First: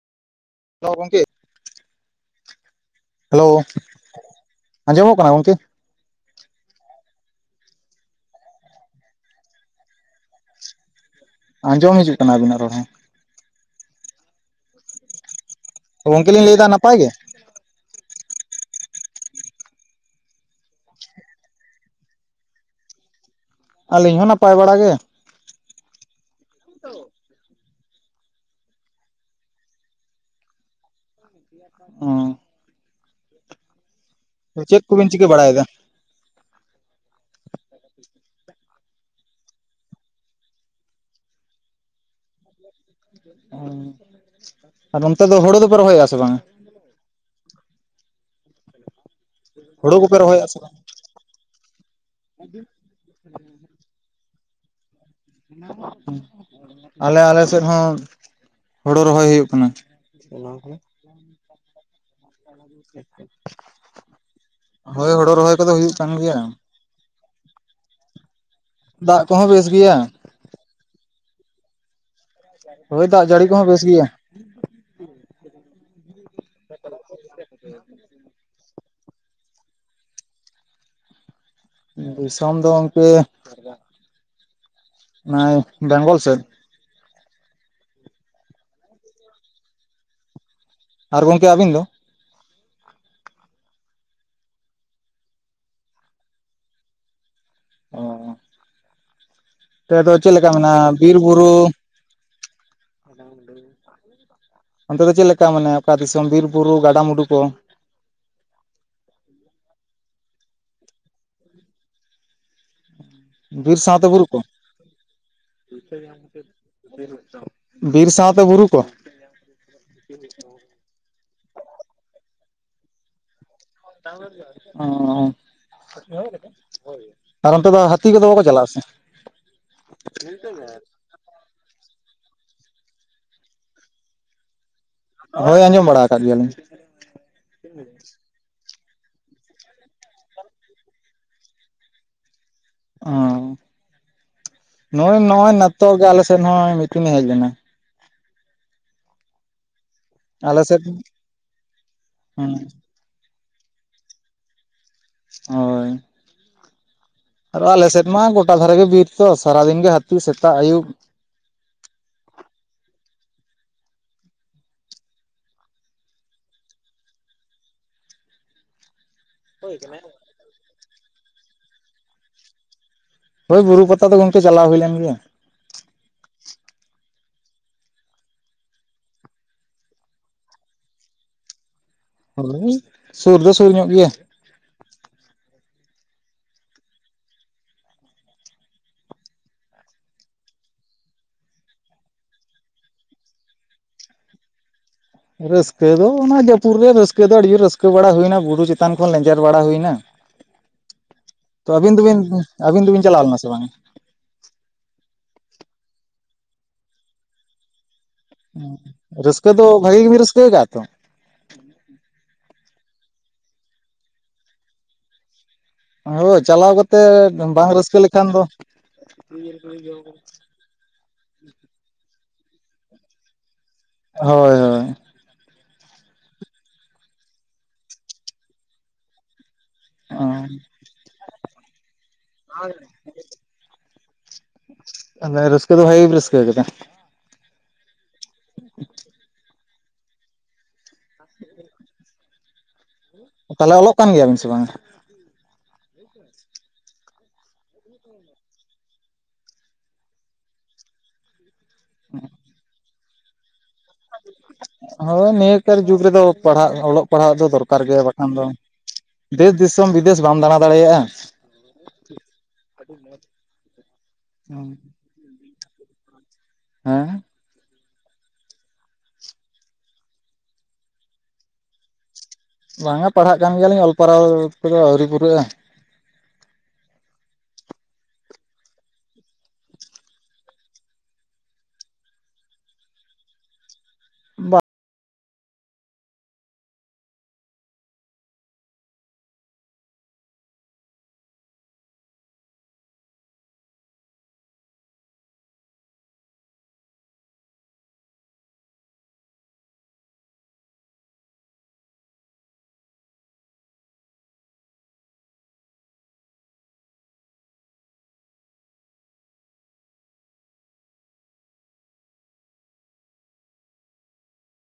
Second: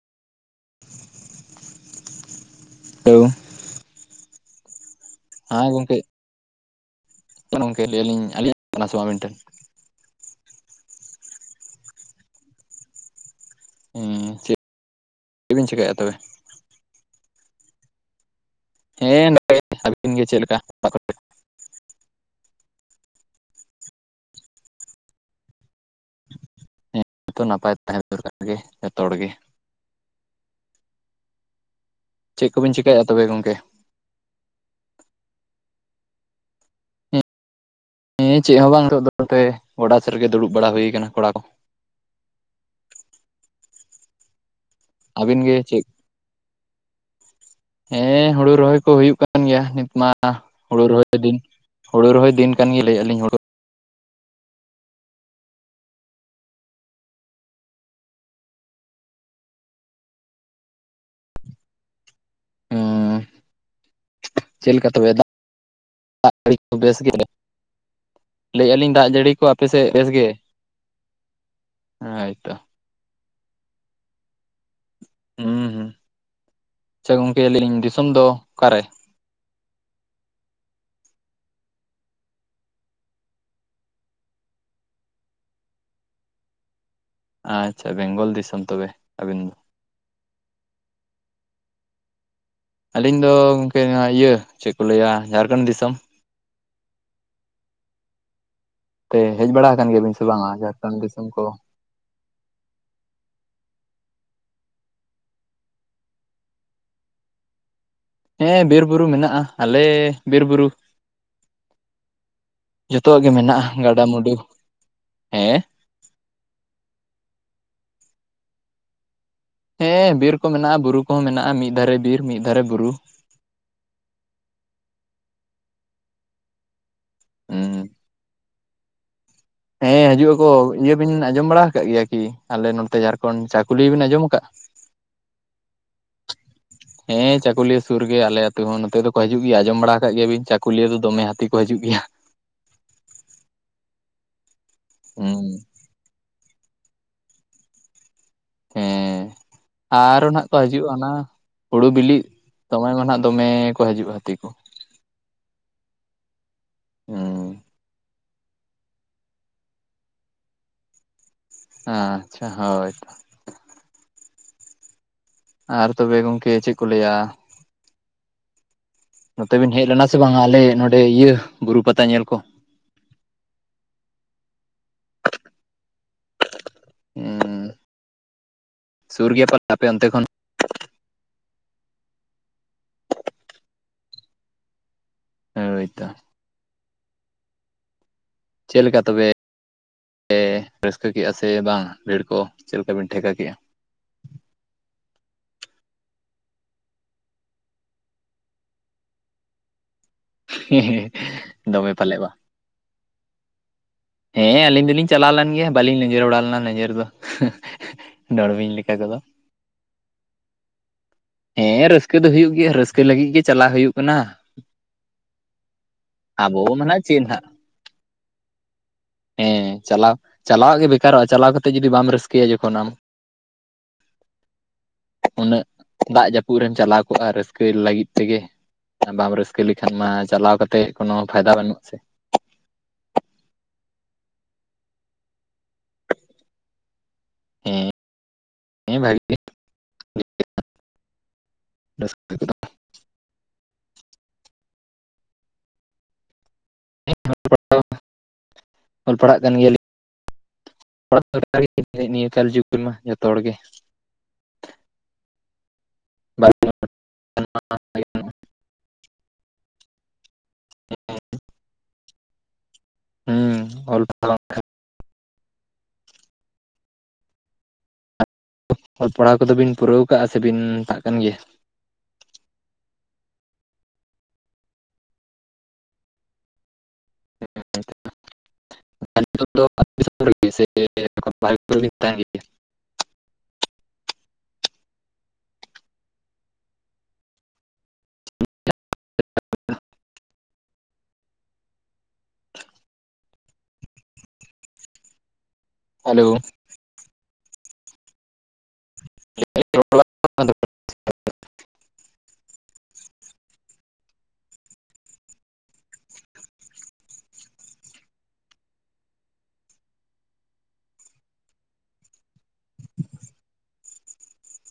ᱛᱚ ᱜᱚᱝᱠᱮ? ᱦᱮᱣ [unintelligible] ᱟᱸᱡᱚᱢᱚᱜ ᱠᱟᱱᱟ ᱜᱚ ᱦᱮᱸ ᱜᱚᱝᱠᱮ ᱜᱚᱢᱠᱮ ᱞᱟᱹᱭᱞᱤᱧ ᱟᱡᱚᱢ ᱚᱜ ᱠᱟᱱᱟ ᱥᱮ ᱵᱟᱝ ᱟᱵᱤᱱ ᱴᱷᱮᱱ ᱟᱸᱡᱚᱢ ᱦᱤᱡᱩᱜ ᱠᱟᱱᱟ ᱟᱵᱤᱱᱟᱜ ᱨᱚᱲ ᱦᱚᱸ᱾ ᱦᱮᱸ ᱪᱮᱫ ᱵᱤᱱ ᱪᱤᱠᱟᱹᱭᱮᱫᱼᱟ ᱛᱚᱵᱮ? ᱜᱚᱝᱠᱮ ᱞᱤᱧ ᱞᱟᱹᱭᱫᱟ ᱱᱟᱯᱟᱭ ᱜᱮ? ᱦᱮᱸ ᱱᱟᱯᱟᱭ ᱟᱹᱵᱤᱱ ᱜᱮ ᱪᱮᱫ ᱞᱮᱠᱟ ᱟᱹᱞᱤᱧ ᱦᱚᱸ ᱱᱟᱯᱟᱭ ᱵᱟᱲᱟ ᱜᱮ ᱾ ᱦᱮᱸ ᱛᱚ ᱱᱟᱯᱟᱭ ᱛᱟᱦᱮᱸ ᱫᱚᱨᱠᱟᱨ ᱜᱮ ᱡᱚᱛᱚ ᱦᱚᱲ ᱜᱮ᱾ ᱦᱚᱸ ᱪᱮᱜ ᱠᱚᱵᱤᱱ ᱪᱤᱠᱟᱹᱭᱟ ᱛᱚᱵᱮ ᱜᱚᱝᱠᱮ ᱾ ᱪᱮᱫ ᱠᱚᱵᱤᱱ ᱪᱤᱠᱟᱹ ᱵᱟᱲᱟᱭᱫᱟ? ᱦᱮᱸ ᱪᱮᱫ ᱦᱚᱸ ᱵᱟᱝ ᱱᱤᱛ ᱫᱚ ᱛᱮ ᱜᱚᱰᱟ ᱥᱮᱫ ᱨᱮᱜᱮ ᱫᱩᱲᱩᱵ ᱵᱟᱲᱟ ᱦᱩᱭ ᱠᱟᱱᱟ ᱠᱚᱲᱟ ᱠᱚ ᱾ ᱦᱩᱸ ᱱᱚᱱᱛᱮ ᱫᱚ ᱟᱹᱵᱤᱱ ᱜᱮ ᱦᱩᱲᱩ ᱫᱚᱯᱮ ᱪᱮᱫ? ᱨᱚᱦᱚᱭ ᱟᱜ ᱥᱮ ᱵᱟᱝᱼᱟ ᱾ ᱦᱮᱸ ᱦᱳᱲᱳ ᱨᱚᱦᱚᱭ ᱠᱚ ᱦᱩᱭᱩᱜ ᱠᱟᱱ ᱜᱮᱭᱟ ᱱᱤᱛ ᱦᱳᱲᱳ ᱢᱟ ᱠᱚᱯᱮ ᱨᱚᱦᱚᱭᱮᱫᱼᱟ ᱥᱮ ᱵᱟᱝ ᱦᱳᱲᱳ ᱨᱚᱦᱚᱭ ᱫᱤᱱ ᱾ ᱦᱳᱲᱳ ᱨᱚᱦᱚᱭ ᱫᱤᱱ ᱠᱟᱱ ᱜᱮ ᱞᱟᱹᱭ ᱟᱹᱞᱤᱧ ᱦᱳᱲᱳ ᱾ ᱚᱱᱟ ᱢᱟ ᱠᱟᱱ ᱟᱞᱮ ᱟᱞᱮ ᱥᱮᱫ ᱦᱚᱸ ᱦᱳᱲᱳ ᱨᱚᱦᱚᱭ ᱦᱳᱭᱳᱜ ᱠᱟᱱᱟ᱾ ᱪᱮᱫ ᱞᱮᱠᱟ [inaudible] ᱦᱳᱭ ᱛᱚᱵᱮ ᱫᱟᱜ ᱦᱳᱲᱳ ᱨᱚᱦᱚᱭ ᱠᱚᱫᱚ ᱦᱩᱭᱩᱜ ᱠᱟᱱ ᱜᱮᱭᱟ ᱾ ᱡᱟᱹᱲᱤ ᱵᱮᱥ ᱜᱮ ᱞᱟᱹᱭ ᱟᱹᱞᱤᱧ ᱫᱟᱜ ᱡᱟᱹᱲᱤ ᱠᱚ ᱟᱯᱮ ᱥᱮᱫ ᱵᱮᱥ ᱜᱮ? ᱦᱚᱭ ᱛᱚ᱾ ᱦᱳᱭ ᱫᱟᱜ ᱡᱟᱹᱲᱤ ᱠᱚᱦᱚᱸ ᱵᱮᱥ ᱜᱮᱭᱟ ᱾ ᱦᱩᱸᱦᱩᱸ ᱟᱪᱪᱷᱟ ᱜᱚᱝᱠᱮ ᱞᱟ. ᱭ ᱤᱧ ᱫᱤᱥᱚᱢ ᱫᱚ ᱚᱠᱟᱨᱮ? ᱫᱤᱥᱚᱢ ᱫᱚ ᱜᱚᱝᱠᱮ ᱱᱟᱭ ᱵᱮᱝᱜᱚᱞ ᱥᱮᱫ ᱟᱪᱪᱷᱟ ᱵᱮᱝᱜᱚᱞ ᱫᱤᱥᱚᱢ ᱛᱚᱵᱮ ᱟᱹᱵᱤᱱ ᱾ ᱟᱨ ᱜᱚᱝᱠᱮ ᱟᱵᱤᱱ ᱫᱚ? ᱟᱹᱞᱤᱧ ᱫᱚ ᱜᱚᱢᱠᱮ ᱱᱚᱣᱟ ᱤᱭᱟᱹ ᱪᱮᱜ ᱠᱚ ᱞᱟᱹᱭᱟ ᱡᱷᱟᱲᱠᱷᱚᱸᱰ ᱫᱤᱥᱚᱢ ᱾ ᱚ ᱛᱮ ᱦᱮᱡ ᱵᱟᱲᱟ ᱠᱟᱱ ᱫᱚ ᱜᱮᱭᱟᱵᱤᱱ ᱥᱮ ᱪᱮᱫ ᱞᱮᱠᱟ ᱵᱟᱝᱟ ᱢᱮᱱᱟᱜᱼᱟ ᱡᱷᱟᱲᱠᱷᱚᱸᱰ ᱵᱤᱨ ᱫᱤᱥᱚᱢ ᱠᱚ ᱵᱩᱨᱩ ᱾ [unintelligible] ᱚᱱᱛᱮ ᱫᱚ ᱪᱮᱞᱮᱠᱟ ᱢᱟᱱᱮ ᱚᱠᱟ ᱫᱤᱥᱚᱢ ᱵᱤᱨ ᱵᱩᱨᱩ ᱜᱟᱰᱟ ᱢᱩᱰᱩ ᱠᱚ ᱾ ᱦᱮᱸ ᱵᱤᱨ ᱵᱩᱨᱩ ᱢᱮᱱᱟᱜᱼᱟ ᱟᱞᱮ ᱵᱤᱨ ᱵᱩᱨᱩ ᱾ ᱡᱚᱛᱚᱣᱟᱜ ᱜᱮ ᱵᱤᱨ ᱢᱮᱱᱟᱜᱼᱟ ᱥᱟᱶᱛᱮ ᱵᱩᱨᱩ ᱜᱟᱰᱟᱼᱢᱩᱰᱩ ᱠᱚ ᱦᱮᱸ ᱾ [unintelligible] ᱵᱤᱨ ᱥᱟᱶᱛᱮ ᱵᱩᱨᱩ ᱠᱚ ᱦᱮᱸ ᱵᱤᱨ ᱠᱚ ᱢᱮᱱᱟᱜᱼᱟ ᱵᱩᱨᱩ ᱠᱚᱦᱚᱸ ᱢᱮᱱᱟᱜᱼᱟ ᱢᱤᱫ ᱫᱷᱟᱨᱮ ᱵᱤᱨ ᱢᱤᱫ ᱫᱷᱟᱨᱮ ᱵᱩᱨᱩ ᱾ ᱚᱻ ᱟᱨ ᱚᱱᱛᱮ ᱫᱚ ᱦᱩᱸ᱾ ᱦᱟᱹᱛᱤ ᱠᱚᱫᱚ ᱵᱟᱠᱚ ᱪᱟᱞᱟᱜᱼᱟ ᱥᱮ ᱦᱮᱸ ᱦᱟᱡᱩᱜ ᱟᱠᱚ ᱤᱭᱟᱹ ᱵᱤᱱ ᱟᱸᱡᱚᱢ ᱦᱮ ᱦᱟᱹᱡᱩ ᱟᱠᱚ ᱤᱭᱟ ᱵᱤᱱ ᱟᱡᱚᱢ ᱵᱟᱲᱟ ᱦᱟᱠᱟᱜ ᱜᱮᱭᱟ ᱠᱤ ᱟᱞᱮ ᱱᱚᱛᱮ ᱡᱷᱟᱲᱠᱷᱚᱸᱰ ᱪᱟᱠᱩᱞᱤ ᱵᱤᱱ ᱟᱸᱡᱚᱢ ᱠᱟᱜ᱾ ᱦᱳᱭ ᱟᱸᱡᱚᱢ ᱵᱟᱲᱟ ᱟᱠᱟᱜ ᱜᱮᱭᱟᱞᱤᱧ᱾ ᱦᱮᱸ ᱪᱟᱹᱠᱩᱞᱤᱭᱟᱹ ᱥᱩᱨ ᱜᱮ ᱟᱞᱮ ᱟᱹᱛᱩ ᱦᱚᱸ ᱱᱚᱛᱮ ᱫᱚᱠᱚ ᱦᱟᱡᱩᱜ ᱜᱮᱭᱟ ᱟᱸᱡᱚᱢ ᱵᱟᱲᱟ ᱦᱟᱠᱟᱜ ᱜᱮᱭᱟ ᱵᱤᱱ ᱪᱟᱠᱩᱞᱤᱭᱟᱹ ᱫᱚ ᱫᱚᱢᱮ ᱦᱟᱹᱛᱤ ᱠᱚ ᱦᱟᱡᱩᱜ ᱜᱤᱭᱟ ᱾ ᱚ ᱱᱚᱜᱚᱭ ᱦᱩᱸ᱾ ᱱᱚᱜᱚᱭ ᱱᱟᱛᱚᱜ ᱜᱮ ᱟᱞᱮᱥᱮᱱ ᱦᱚᱸ ᱢᱤᱫᱴᱤᱱ ᱮ ᱦᱮᱡ ᱞᱮᱱᱟ᱾ ᱦᱮᱸ ᱟᱨᱚ ᱱᱟᱦᱜ ᱠᱚ ᱟᱞᱮ ᱥᱮᱫ ᱦᱟᱡᱩᱜᱼᱟ ᱚᱱᱟ ᱦᱮᱸ ᱦᱩᱲᱩ ᱵᱤᱞᱤᱜ ᱫᱚᱢᱮ ᱢᱟ ᱱᱟᱦᱜ ᱫᱚᱢᱮ ᱠᱚ ᱦᱟᱡᱩᱜᱼᱟ ᱦᱟᱹᱛᱤ ᱠᱚ᱾ ᱦᱚᱸ ᱦᱩᱸ ᱟᱨ ᱟᱞᱮ ᱥᱮᱫ ᱢᱟ ᱜᱚᱴᱟ ᱫᱷᱟᱨᱮ ᱜᱮ ᱵᱤᱨ ᱛᱚ ᱥᱟᱨᱟᱫᱤᱱ ᱜᱮ ᱦᱟᱹᱛᱤ ᱥᱮᱛᱟᱜ ᱟᱹᱭᱩᱵ ᱟᱪᱪᱷᱟ ᱦᱳᱭ ᱟᱨ ᱛᱚᱵᱮ ᱜᱚᱝᱠᱮ ᱪᱮᱜ ᱠᱚ ᱞᱟᱹᱭᱟ ᱱᱚᱛᱮ ᱵᱤᱱ ᱦᱮᱡ ᱞᱮᱱᱟ ᱥᱮ ᱵᱟᱝᱟ ᱟᱞᱮ ᱱᱚᱸᱰᱮ ᱤᱭᱟᱹ ᱵᱩᱨᱩ ᱯᱟᱛᱟ ᱧᱮᱞ ᱠᱚ ᱦᱳᱭ ᱵᱩᱨᱩ ᱯᱟᱛᱟ ᱫᱚ ᱜᱚᱝᱠᱮ ᱪᱟᱞᱟᱣ ᱦᱩᱭ ᱞᱮᱱ ᱜᱮᱭᱟ᱾ ᱦᱩᱸ ᱥᱩᱨ ᱜᱮᱭᱟ ᱯᱟᱞ ᱟᱯᱮ ᱚᱱᱛᱮ ᱠᱷᱚᱱ? ᱦᱳᱭ ᱥᱩᱨ ᱫᱚ ᱥᱩᱨ ᱧᱚᱜ ᱜᱮᱭᱟ ᱦᱳᱭ ᱛᱚ ᱪᱮᱜ ᱞᱮᱠᱟ ᱛᱚᱵᱮ ᱮ ᱨᱟᱹᱥᱠᱟᱹ ᱠᱮᱜᱼᱟ ᱥᱮ ᱵᱟᱝ ᱵᱷᱤᱲ ᱠᱚ ᱪᱮᱜ ᱞᱮᱠᱟᱵᱤᱱ ᱴᱷᱮᱠᱟ ᱠᱮᱜᱼᱟ? ᱨᱟᱹᱥᱠᱟᱹ ᱫᱚ ᱚᱱᱟ ᱡᱟᱹᱯᱩᱨ ᱜᱮ ᱨᱟᱹᱥᱠᱟᱹ ᱫᱚ ᱟᱹᱰᱤ ᱡᱩᱨ ᱨᱟᱹᱥᱠᱟᱹ ᱵᱟᱲᱟ ᱦᱩᱭᱱᱟ ᱵᱩᱨᱩ ᱪᱮᱛᱟᱱ ᱠᱷᱚᱱ ᱞᱮᱸᱡᱮᱨ ᱵᱟᱲᱟ ᱦᱩᱭᱱᱟ ᱛᱚ ᱫᱚᱢᱮ ᱟᱹᱵᱤᱱ ᱯᱟᱞᱮ ᱫᱚᱵᱤᱱ ᱵᱟᱝ ᱟᱹᱵᱤᱱ ᱫᱚᱵᱤᱱ ᱪᱟᱞᱟᱣ ᱞᱮᱱᱟ ᱥᱮ ᱵᱟᱝ? ᱦᱮᱸ ᱟᱹᱞᱤᱧ ᱫᱚᱞᱤᱧ ᱪᱟᱞᱟᱣ ᱞᱮᱱ ᱜᱮᱭᱟ ᱵᱟᱹᱞᱤᱧ ᱞᱮᱡᱮᱨ ᱵᱟᱲᱟ ᱞᱮᱱᱟ ᱞᱮᱡᱮᱨ ᱫᱚ ᱰᱚᱲᱵᱤᱧ ᱞᱮᱠᱟ ᱠᱚᱫᱚ ᱨᱟᱹᱥᱠᱟᱹ ᱫᱚ ᱵᱷᱟᱹᱜᱤ ᱜᱮᱵᱤᱱ ᱨᱟᱹᱥᱠᱟᱹ ᱠᱟᱜᱼᱟ ᱛᱚ ᱦᱮᱸ ᱨᱟᱹᱥᱠᱟᱹ ᱫᱚ ᱦᱩᱭᱩᱜ ᱜᱮᱭᱟ ᱨᱟᱹᱥᱠᱟᱹ ᱞᱟᱹᱜᱤᱜ ᱜᱮ ᱪᱟᱞᱟ ᱦᱩᱭᱩᱜ ᱠᱟᱱᱟ᱾ ᱦᱳᱭ ᱟᱵᱚ ᱪᱟᱞᱟᱣ ᱢᱟ ᱱᱟᱜ ᱪᱮᱫ ᱠᱟᱛᱮᱜ ᱱᱟᱜ ᱵᱟᱝ ᱨᱟᱹᱥᱠᱟᱹ ᱞᱮᱠᱷᱟᱱ ᱫᱚ ᱦᱮᱸ ᱪᱟᱞᱟᱜ ᱪᱟᱞᱟᱜ ᱜᱮ ᱵᱮᱠᱟᱨᱚᱜᱼᱟ ᱪᱟᱞᱟᱣ ᱠᱟᱦᱟᱛᱮᱜ ᱡᱩᱫᱤ ᱵᱟᱢ ᱨᱟᱹᱥᱠᱟᱹᱭᱟ ᱡᱚᱠᱷᱚᱱ ᱟᱢ ᱦᱳᱭ ᱩᱱᱟᱹᱜ ᱫᱟᱜ ᱡᱟᱹᱯᱩᱜ ᱨᱮᱢ ᱪᱟᱞᱟᱣ ᱠᱚᱜᱼᱟ ᱨᱟᱹᱥᱠᱟᱹᱭ ᱞᱟᱹᱜᱤᱫ ᱛᱮᱜᱮ ᱟᱱ ᱵᱟᱢ ᱨᱟᱹᱥ [inaudible] ᱦᱳᱭ ᱪᱟᱞᱟᱣ ᱠᱟᱛᱮᱜ ᱠᱳᱱᱳ ᱯᱷᱟᱭᱫᱟ ᱵᱟᱹᱱᱩᱜ ᱥᱮ ᱟᱨ ᱢᱟᱱᱮ ᱨᱟᱹᱥᱠᱟᱹ ᱫᱚ ᱵᱷᱟᱹᱜᱮ ᱜᱮ ᱯᱮ ᱨᱟᱹᱥᱠᱟᱹ ᱠᱟᱫᱟ? [inaudible] [unintelligible] [inaudible] ᱛᱟᱦᱚᱞᱮ ᱚᱞᱚᱜ ᱠᱟᱱ ᱜᱮᱭᱟᱢ ᱥᱮ ᱵᱟᱝᱟ? [unintelligible] [inaudible] ᱚᱞ ᱯᱟᱲᱦᱟᱜ ᱠᱟᱱ ᱜᱮᱭᱟᱹᱞᱤᱧ [inaudible] ᱱᱤᱭᱟᱹ ᱠᱟᱹᱨᱡᱚ ᱠᱦᱚᱱ ᱡᱚᱛᱚ ᱦᱚᱲᱜᱮ ᱦᱳᱭ ᱱᱤᱭᱟᱹᱠᱟᱨ ᱡᱩᱜᱽ ᱨᱮᱫᱚ ᱯᱟᱲᱦᱟᱜ ᱚᱞᱚᱜ ᱯᱟᱲᱦᱟᱜ ᱫᱚ ᱫᱚᱨᱠᱟᱨ ᱜᱮᱭᱟ ᱵᱟᱠᱷᱟᱱ ᱫᱚ ᱫᱮᱥ ᱫᱤᱥᱚᱢ ᱵᱤᱫᱮᱥ ᱵᱟᱢ ᱫᱟᱬᱟ ᱫᱟᱲᱮᱭᱟᱜᱼᱟ ᱦᱩᱸ ᱚᱞ [unintelligible] ᱦᱮᱸ ᱚᱞ ᱯᱟᱲᱦᱟᱣ ᱠᱚᱫᱚ ᱵᱤᱱ ᱯᱩᱨᱟᱹᱣ ᱠᱟᱜᱟ ᱥᱮ ᱵᱤᱱ ᱯᱟᱲᱷᱟᱜ ᱠᱟᱱ ᱜᱮᱭᱟ? ᱵᱟᱝᱟ ᱯᱟᱲᱦᱟᱜ ᱠᱟᱱ ᱜᱮᱭᱟᱞᱤᱧ ᱚᱞ ᱯᱟᱨᱦᱟᱣ ᱠᱚᱫᱚ ᱟᱹᱣᱨᱤ ᱯᱩᱨᱟᱹᱜᱼᱟ [inaudible] [inaudible] [inaudible] ᱵᱟ ᱦᱮᱞᱳ᱾ [inaudible]